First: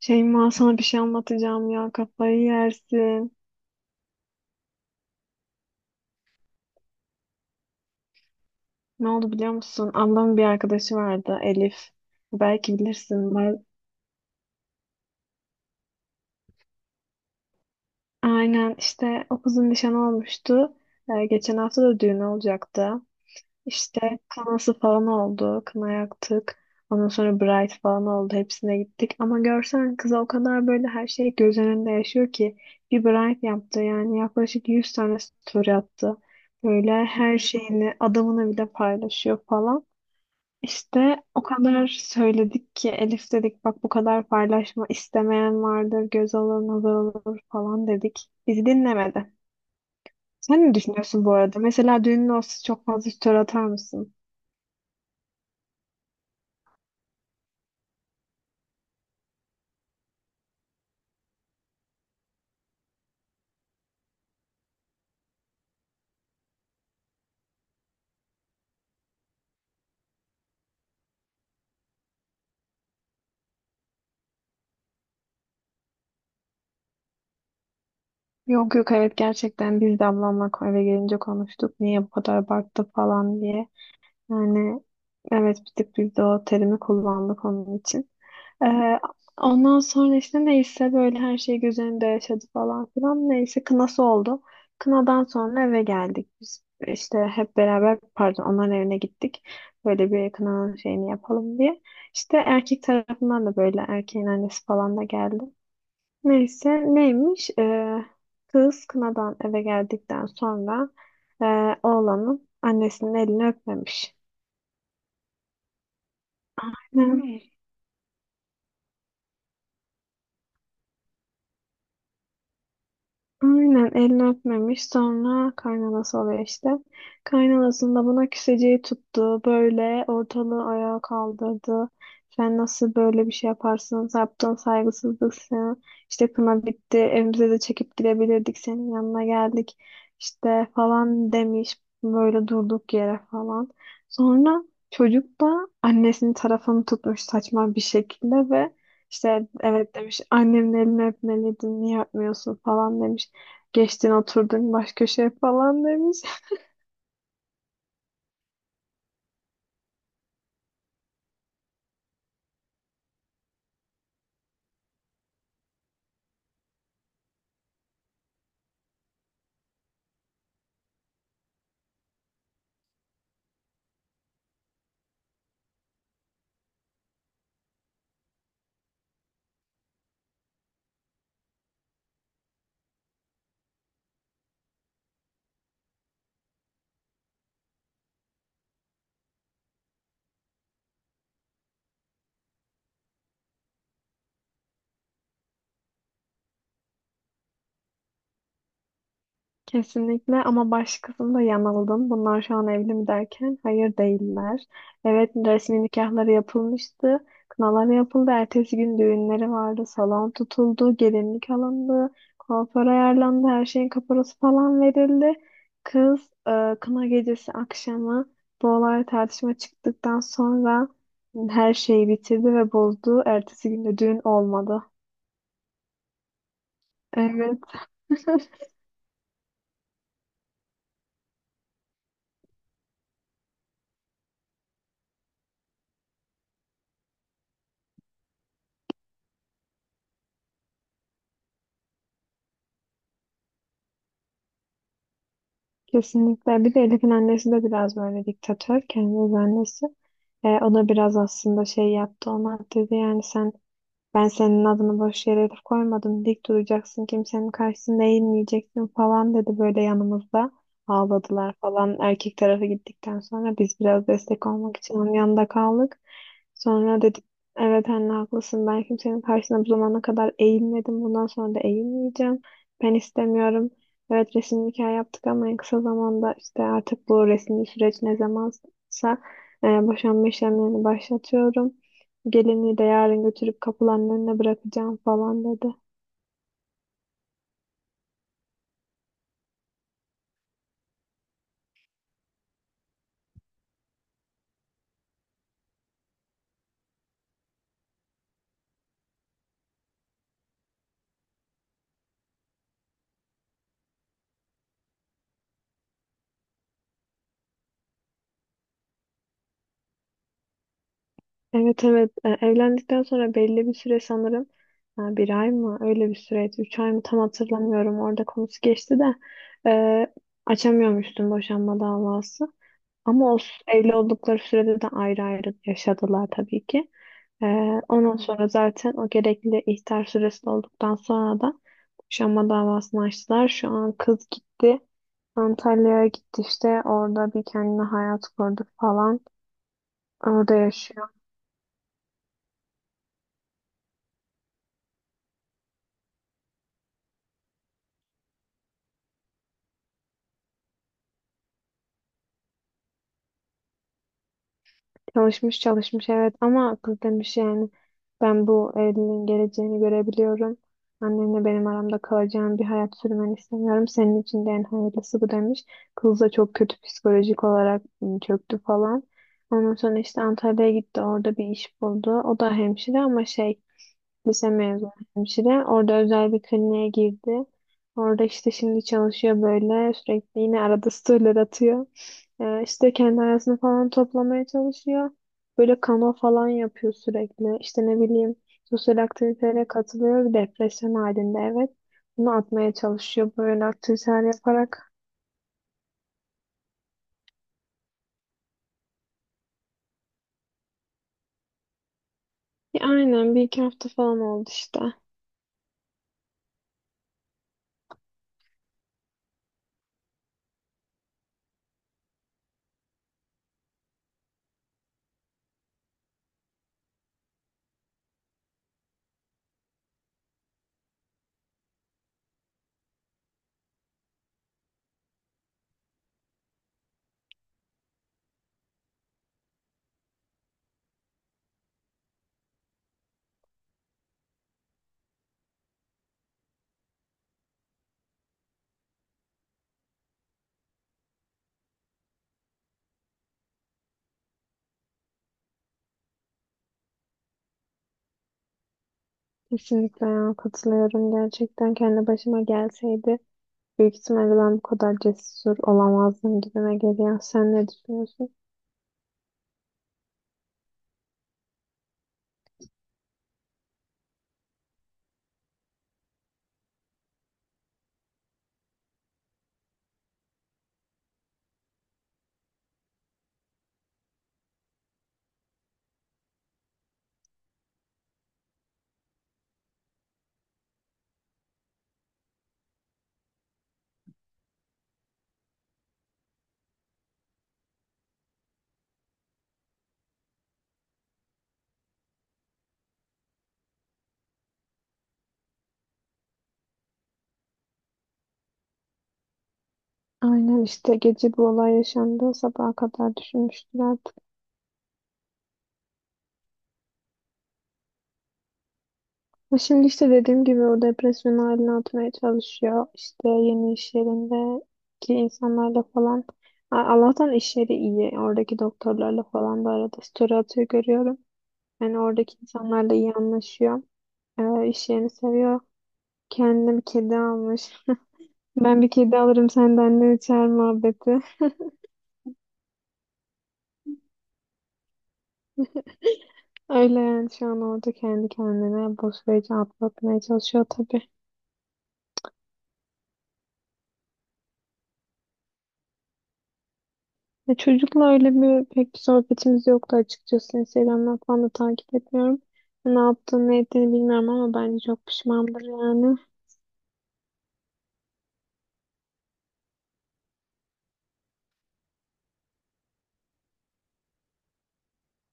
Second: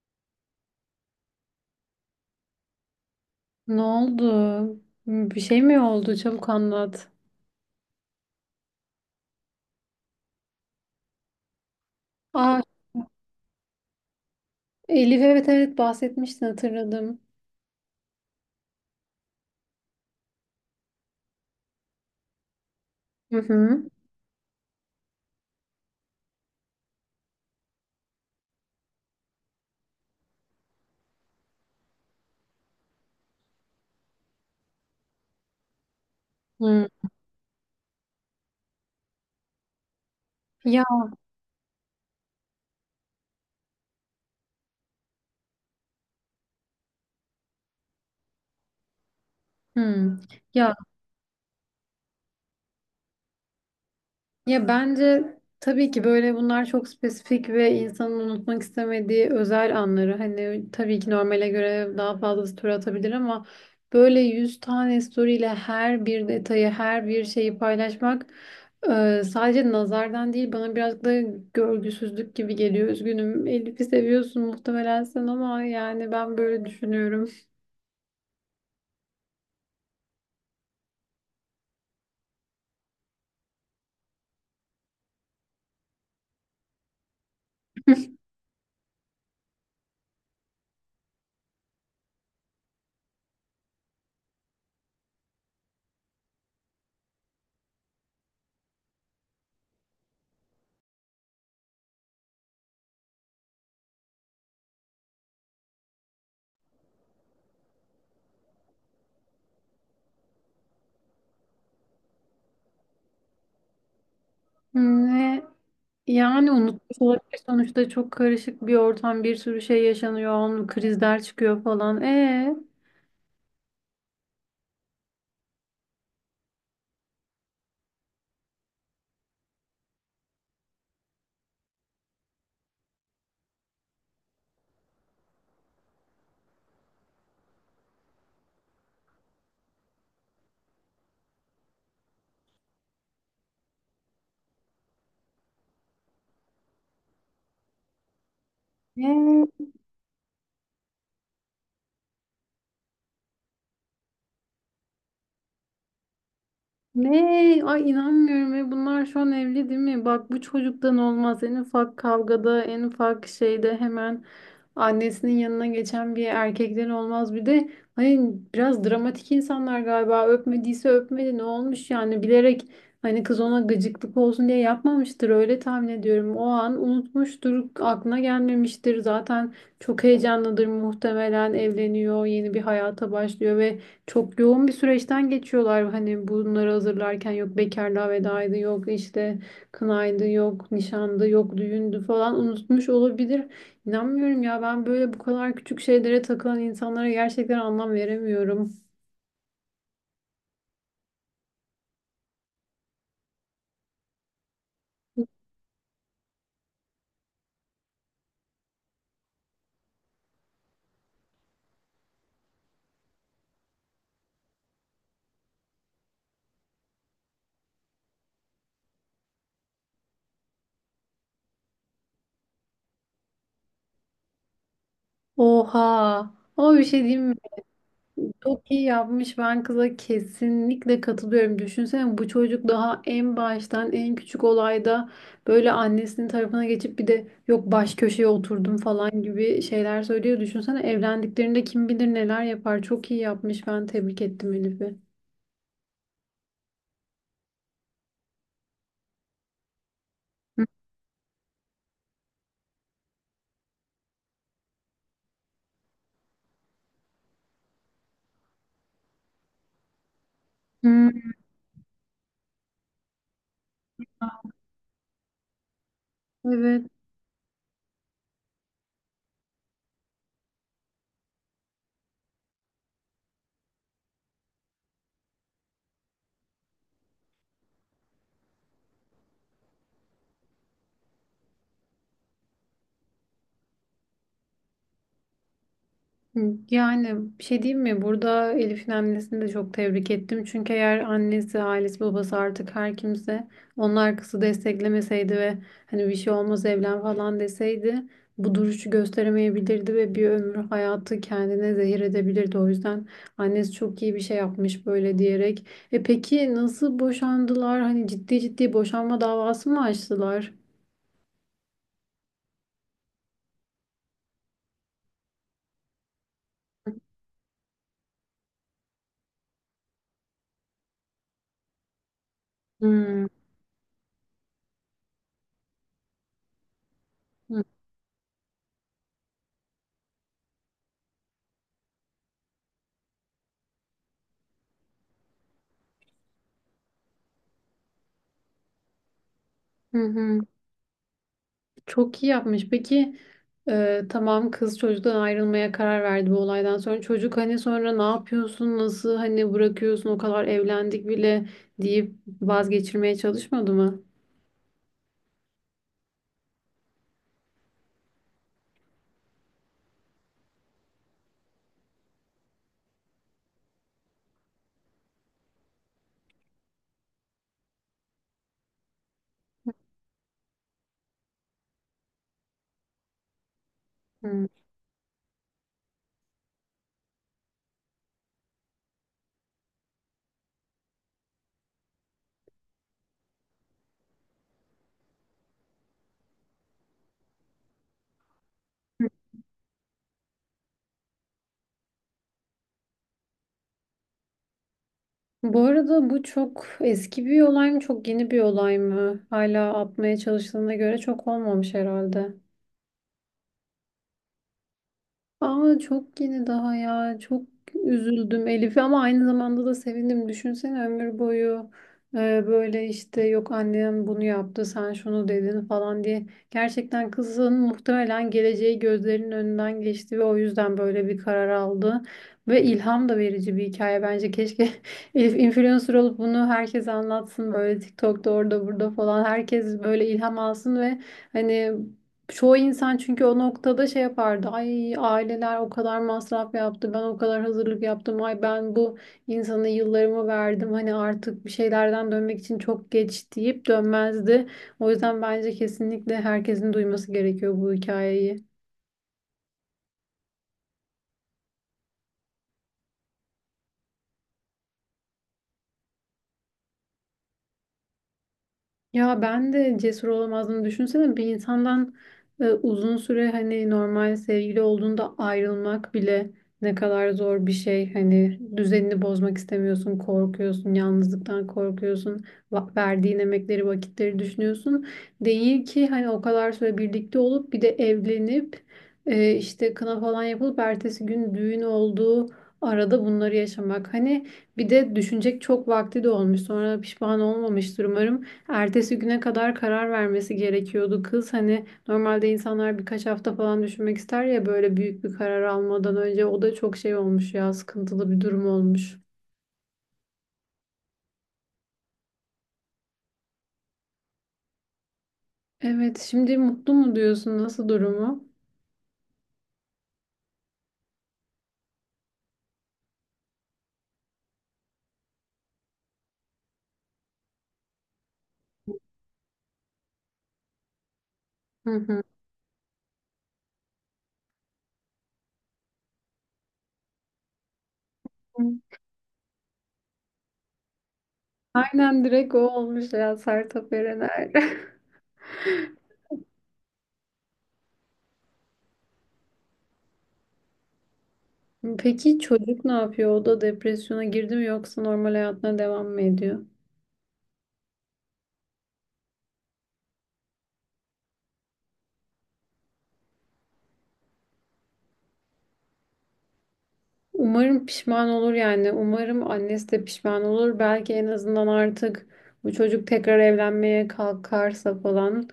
Şeyma sana bir şey anlatacağım ya kafayı yersin. Ne oldu? Bir şey mi oldu? Çabuk anlat. Ne oldu biliyor musun? Ablamın bir arkadaşı vardı Elif. Aa, Belki bilirsin. Elif evet evet bahsetmiştin hatırladım. Aynen işte o kızın nişanı olmuştu. Geçen hafta da düğünü olacaktı. Hı hı. İşte kınası falan oldu. Kına yaktık. Ondan sonra bride falan oldu. Hepsine gittik. Ama görsen kıza o kadar böyle her şey göz önünde yaşıyor ki. Bir bride yaptı yani yaklaşık 100 tane story attı. Hı. Böyle her şeyini adamını bile paylaşıyor falan. Ya, İşte o kadar söyledik ki Elif dedik bak bu kadar paylaşma, istemeyen vardır, göz alır nazar olur falan dedik. Bizi dinlemedi. hı. Sen Ya ne düşünüyorsun bu arada? Mesela düğünün olsa çok fazla story atar mısın? Ya bence tabii ki böyle bunlar çok spesifik ve insanın unutmak istemediği özel anları. Hani tabii ki normale göre daha fazlası tur atabilir ama böyle 100 tane story'le her bir detayı, her bir şeyi paylaşmak sadece nazardan değil bana biraz da görgüsüzlük gibi geliyor. Üzgünüm. Elif'i seviyorsun muhtemelen sen ama yani ben böyle düşünüyorum. Yok yok, evet, gerçekten biz de ablamla eve gelince konuştuk. Niye bu kadar abarttı falan diye. Yani evet, bir tık biz de o terimi kullandık onun için. Ee, Ondan sonra işte neyse böyle her şey göz önünde yaşadı falan filan. Neyse kınası oldu. Kınadan sonra eve geldik. Biz işte hep beraber pardon onların evine gittik. Böyle bir kınanın şeyini yapalım diye. İşte erkek tarafından da böyle erkeğin annesi falan da geldi. Neyse neymiş? Kız kınadan eve geldikten sonra e, oğlanın annesinin elini öpmemiş. Ne? Yani unutmuş olabilir Aynen. sonuçta çok karışık bir ortam, bir sürü şey yaşanıyor, onun krizler çıkıyor falan. Aynen elini öpmemiş, sonra kaynanası oluyor işte. Kaynanasının da buna küseceği tuttu. Böyle ortalığı ayağa kaldırdı. Sen nasıl böyle bir şey yaparsın? Yaptığın saygısızlık sana. İşte kına bitti. Evimize de çekip gidebilirdik. Senin yanına geldik. İşte falan demiş. Böyle durduk yere falan. Sonra çocuk da annesinin tarafını tutmuş saçma bir şekilde ve işte Ee, evet demiş, annemin elini öpmeliydin, niye öpmüyorsun falan demiş. Geçtin oturdun baş köşeye falan demiş. Ne? Ay inanmıyorum. E bunlar şu an evli değil mi? Bak, bu çocuktan olmaz. En ufak kavgada, en ufak şeyde hemen annesinin yanına geçen bir erkekten olmaz. Bir de hani biraz dramatik insanlar galiba. Öpmediyse öpmedi. Ne olmuş yani? Bilerek hani kız ona gıcıklık olsun diye yapmamıştır. Öyle tahmin ediyorum. O an unutmuştur. Aklına gelmemiştir. Zaten çok heyecanlıdır muhtemelen. Evleniyor. Yeni bir hayata başlıyor ve çok yoğun bir süreçten geçiyorlar. Hani bunları hazırlarken yok bekarlığa vedaydı, yok işte kınaydı, yok nişandı, yok düğündü falan, unutmuş olabilir. İnanmıyorum ya, ben böyle bu kadar küçük şeylere takılan insanlara gerçekten anlam veremiyorum. Kesinlikle, ama baş kısımda yanıldım. Bunlar şu an evli mi derken, hayır değiller. Evet, resmi nikahları yapılmıştı. Kınaları yapıldı. Ertesi gün düğünleri vardı. Salon tutuldu. Gelinlik alındı. Kuaför ayarlandı. Her şeyin kaparası falan verildi. Kız kına gecesi akşamı bu olay tartışma çıktıktan sonra her şeyi bitirdi ve bozdu. Ertesi gün de düğün olmadı. Oha. Ama bir şey diyeyim. Evet. Çok iyi yapmış. Ben kıza kesinlikle katılıyorum. Düşünsene bu çocuk daha en baştan en küçük olayda böyle annesinin tarafına geçip bir de yok baş köşeye oturdum falan gibi şeyler söylüyor. Düşünsene evlendiklerinde kim bilir neler yapar. Çok iyi yapmış. Ben tebrik ettim Elif'i. Kesinlikle. Bir de Elif'in annesi de biraz böyle diktatör. Kendi öz annesi. O da biraz aslında şey yaptı, ona dedi yani sen, ben senin adını boş yere Elif koymadım. Dik duracaksın, kimsenin karşısında eğilmeyeceksin falan dedi böyle yanımızda. Hı. Ağladılar falan. Erkek tarafı gittikten sonra biz biraz destek olmak için onun yanında kaldık. Evet. Sonra dedik evet anne haklısın, ben kimsenin karşısına bu zamana kadar eğilmedim, bundan sonra da eğilmeyeceğim. Ben istemiyorum. Evet resim nikah yaptık ama en kısa zamanda işte artık bu resmi süreç ne zamansa boşanma işlemlerini başlatıyorum. Gelinliği de yarın götürüp kapılarının önüne bırakacağım falan dedi. Yani bir şey diyeyim mi? Burada Elif'in annesini de çok tebrik ettim. Çünkü eğer annesi, ailesi, babası, artık her kimse, onlar kızı desteklemeseydi ve hani bir şey olmaz evlen falan deseydi, bu duruşu gösteremeyebilirdi ve bir ömür hayatı kendine zehir edebilirdi. O yüzden annesi çok iyi bir şey yapmış böyle diyerek. E peki, nasıl boşandılar? Hani ciddi ciddi boşanma davası mı açtılar? Evet evet. Evlendikten sonra belli bir süre sanırım, ha, bir ay mı öyle bir süreydi, üç ay mı tam hatırlamıyorum, orada konusu geçti de e, açamıyormuştum boşanma davası, Hmm. ama evli oldukları sürede de ayrı ayrı yaşadılar tabii ki. E, Ondan sonra zaten o gerekli ihtar süresi dolduktan sonra da boşanma davasını açtılar. Şu an kız gitti, Antalya'ya gitti, işte orada bir kendine hayat kurdu falan, Hı hı. orada yaşıyor. Çok iyi yapmış. Peki tamam, kız çocuktan ayrılmaya karar verdi bu olaydan sonra. Çocuk hani sonra ne yapıyorsun, nasıl hani bırakıyorsun, o kadar evlendik bile deyip vazgeçirmeye çalışmadı mı? Çalışmış çalışmış, evet, ama kız demiş yani ben bu evliliğin geleceğini görebiliyorum. Annemle benim aramda kalacağım bir hayat sürmeni istemiyorum. Senin için de en hayırlısı bu demiş. Kız da çok kötü psikolojik olarak çöktü falan. Ondan sonra işte Antalya'ya gitti, orada bir iş buldu. O da hemşire ama şey, Hmm. lise mezunu hemşire. Orada özel bir kliniğe girdi. Orada işte şimdi çalışıyor böyle. Sürekli yine arada storyler atıyor. İşte kendi hayatını falan toplamaya çalışıyor. Böyle kano falan yapıyor sürekli. İşte ne bileyim, sosyal aktivitelere katılıyor. Bir depresyon halinde, evet. Bunu atmaya çalışıyor böyle aktiviteler yaparak. Bu arada bu çok eski bir olay mı, çok yeni bir olay mı? Hala atmaya çalıştığına göre çok olmamış herhalde. Ya aynen, bir iki hafta falan oldu işte. Ama çok yeni daha ya. Çok üzüldüm Elif'e, ama aynı zamanda da sevindim. Düşünsene ömür boyu böyle işte yok annem bunu yaptı sen şunu dedin falan diye. Gerçekten kızın muhtemelen geleceği gözlerinin önünden geçti ve o yüzden böyle bir karar aldı. Ve ilham da verici bir hikaye bence. Keşke Elif influencer olup bunu herkese anlatsın böyle TikTok'ta, orada burada falan. Herkes böyle ilham alsın ve hani çoğu insan çünkü o noktada şey yapardı. Ay, aileler o kadar masraf yaptı. Ben o kadar hazırlık yaptım. Ay, ben bu insana yıllarımı verdim. Hani artık bir şeylerden dönmek için çok geç deyip dönmezdi. O yüzden bence kesinlikle herkesin duyması gerekiyor bu hikayeyi. Kesinlikle ya, katılıyorum. Gerçekten kendi başıma gelseydi, büyük ihtimalle ben bu kadar cesur olamazdım gibime geliyor. Sen ne düşünüyorsun? Ya ben de cesur olamazdım. Düşünsene bir insandan uzun süre hani normal sevgili olduğunda ayrılmak bile ne kadar zor bir şey. Hani düzenini bozmak istemiyorsun, korkuyorsun, yalnızlıktan korkuyorsun, verdiğin emekleri, vakitleri düşünüyorsun. Değil ki hani o kadar süre birlikte olup bir de evlenip işte kına falan yapılıp ertesi gün düğün olduğu arada bunları yaşamak. Hani bir de düşünecek çok vakti de olmuş. Sonra pişman olmamıştır umarım. Ertesi güne kadar karar vermesi gerekiyordu kız. Hani normalde insanlar birkaç hafta falan düşünmek ister ya böyle büyük bir karar almadan önce. O da çok şey olmuş ya, sıkıntılı bir durum olmuş. Aynen işte gece bu olay yaşandı. Sabaha kadar düşünmüştür artık. Evet, şimdi mutlu mu diyorsun? Nasıl durumu? Ama şimdi işte dediğim gibi o depresyon haline atmaya çalışıyor. İşte yeni iş yerindeki insanlarla falan. Allah'tan iş yeri iyi. Oradaki doktorlarla falan da arada story atıyor, görüyorum. Hı Yani hı. oradaki insanlarla iyi anlaşıyor. İş yerini seviyor. Kendine bir kedi almış. Ben bir kedi alırım senden ne içer muhabbeti. Aynen, direkt o olmuş ya, Sertab Erener. Öyle yani şu an orada kendi kendine bu süreci atlatmaya çalışıyor tabii. Peki çocuk ne yapıyor? O da depresyona girdi mi yoksa normal hayatına devam mı ediyor? Çocukla öyle bir pek bir sohbetimiz yoktu açıkçası. Instagram'dan falan da takip etmiyorum. Ne yaptığını ne ettiğini bilmiyorum ama bence çok pişmandır yani. Umarım pişman olur yani. Umarım annesi de pişman olur. Belki en azından artık bu çocuk tekrar evlenmeye kalkarsa falan.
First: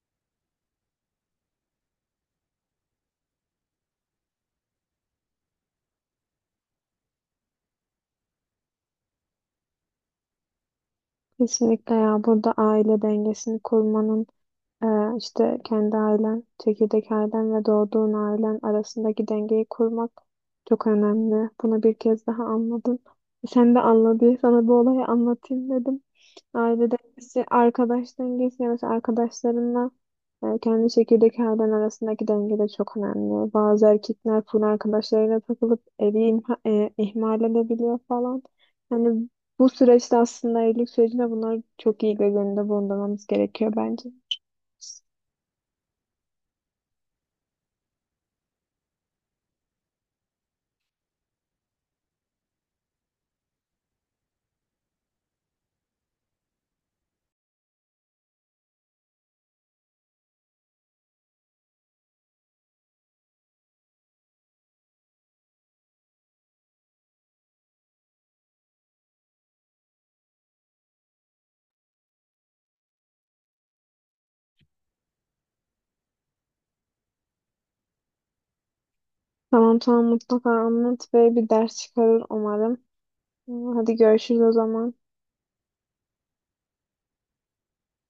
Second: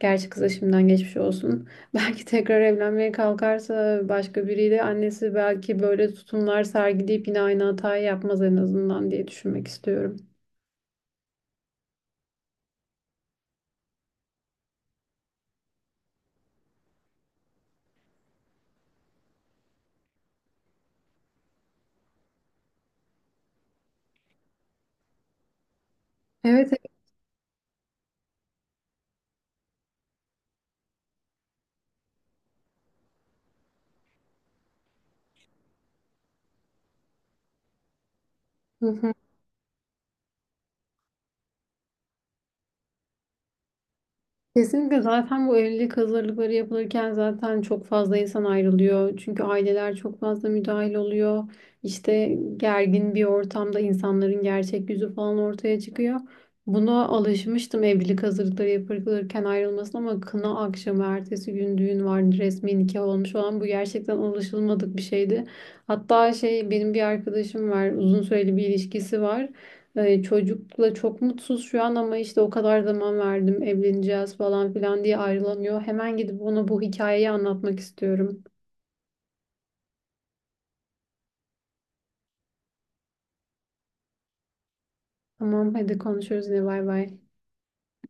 Gerçi kıza şimdiden geçmiş olsun. Belki tekrar evlenmeye kalkarsa başka biriyle, annesi belki böyle tutumlar sergileyip yine aynı hatayı yapmaz en azından diye düşünmek istiyorum. Kesinlikle ya, burada aile dengesini kurmanın, e, işte kendi ailen, çekirdek ailen ve doğduğun ailen arasındaki dengeyi kurmak çok önemli. Bunu bir kez daha anladım. Sen de anla diye sana bu olayı anlatayım dedim. Evet. Aile dengesi, arkadaş dengesi. Yani mesela arkadaşlarınla kendi çekirdek ailen arasındaki denge de çok önemli. Bazı erkekler full arkadaşlarıyla takılıp ihmal edebiliyor falan. Evet. Yani bu süreçte aslında evlilik sürecinde bunları çok iyi göz önünde bulundurmamız gerekiyor bence. Kesinlikle, zaten bu evlilik hazırlıkları yapılırken zaten çok fazla insan ayrılıyor. Çünkü aileler çok fazla müdahil oluyor. İşte gergin bir ortamda insanların gerçek yüzü falan ortaya çıkıyor. Buna alışmıştım, evlilik hazırlıkları yapılırken ayrılmasına, ama kına akşamı ertesi gün düğün vardı, resmi nikah olmuş olan, bu gerçekten alışılmadık bir şeydi. Hatta şey, benim bir arkadaşım var, uzun süreli bir ilişkisi var. Çocukla çok mutsuz şu an, ama işte o kadar zaman verdim evleneceğiz falan filan diye ayrılamıyor. Hemen gidip ona bu hikayeyi anlatmak istiyorum. Tamam tamam, mutlaka anlat ve bir ders çıkarır umarım. Hadi görüşürüz o zaman. Tamam, hadi konuşuruz, ne? Bay bay.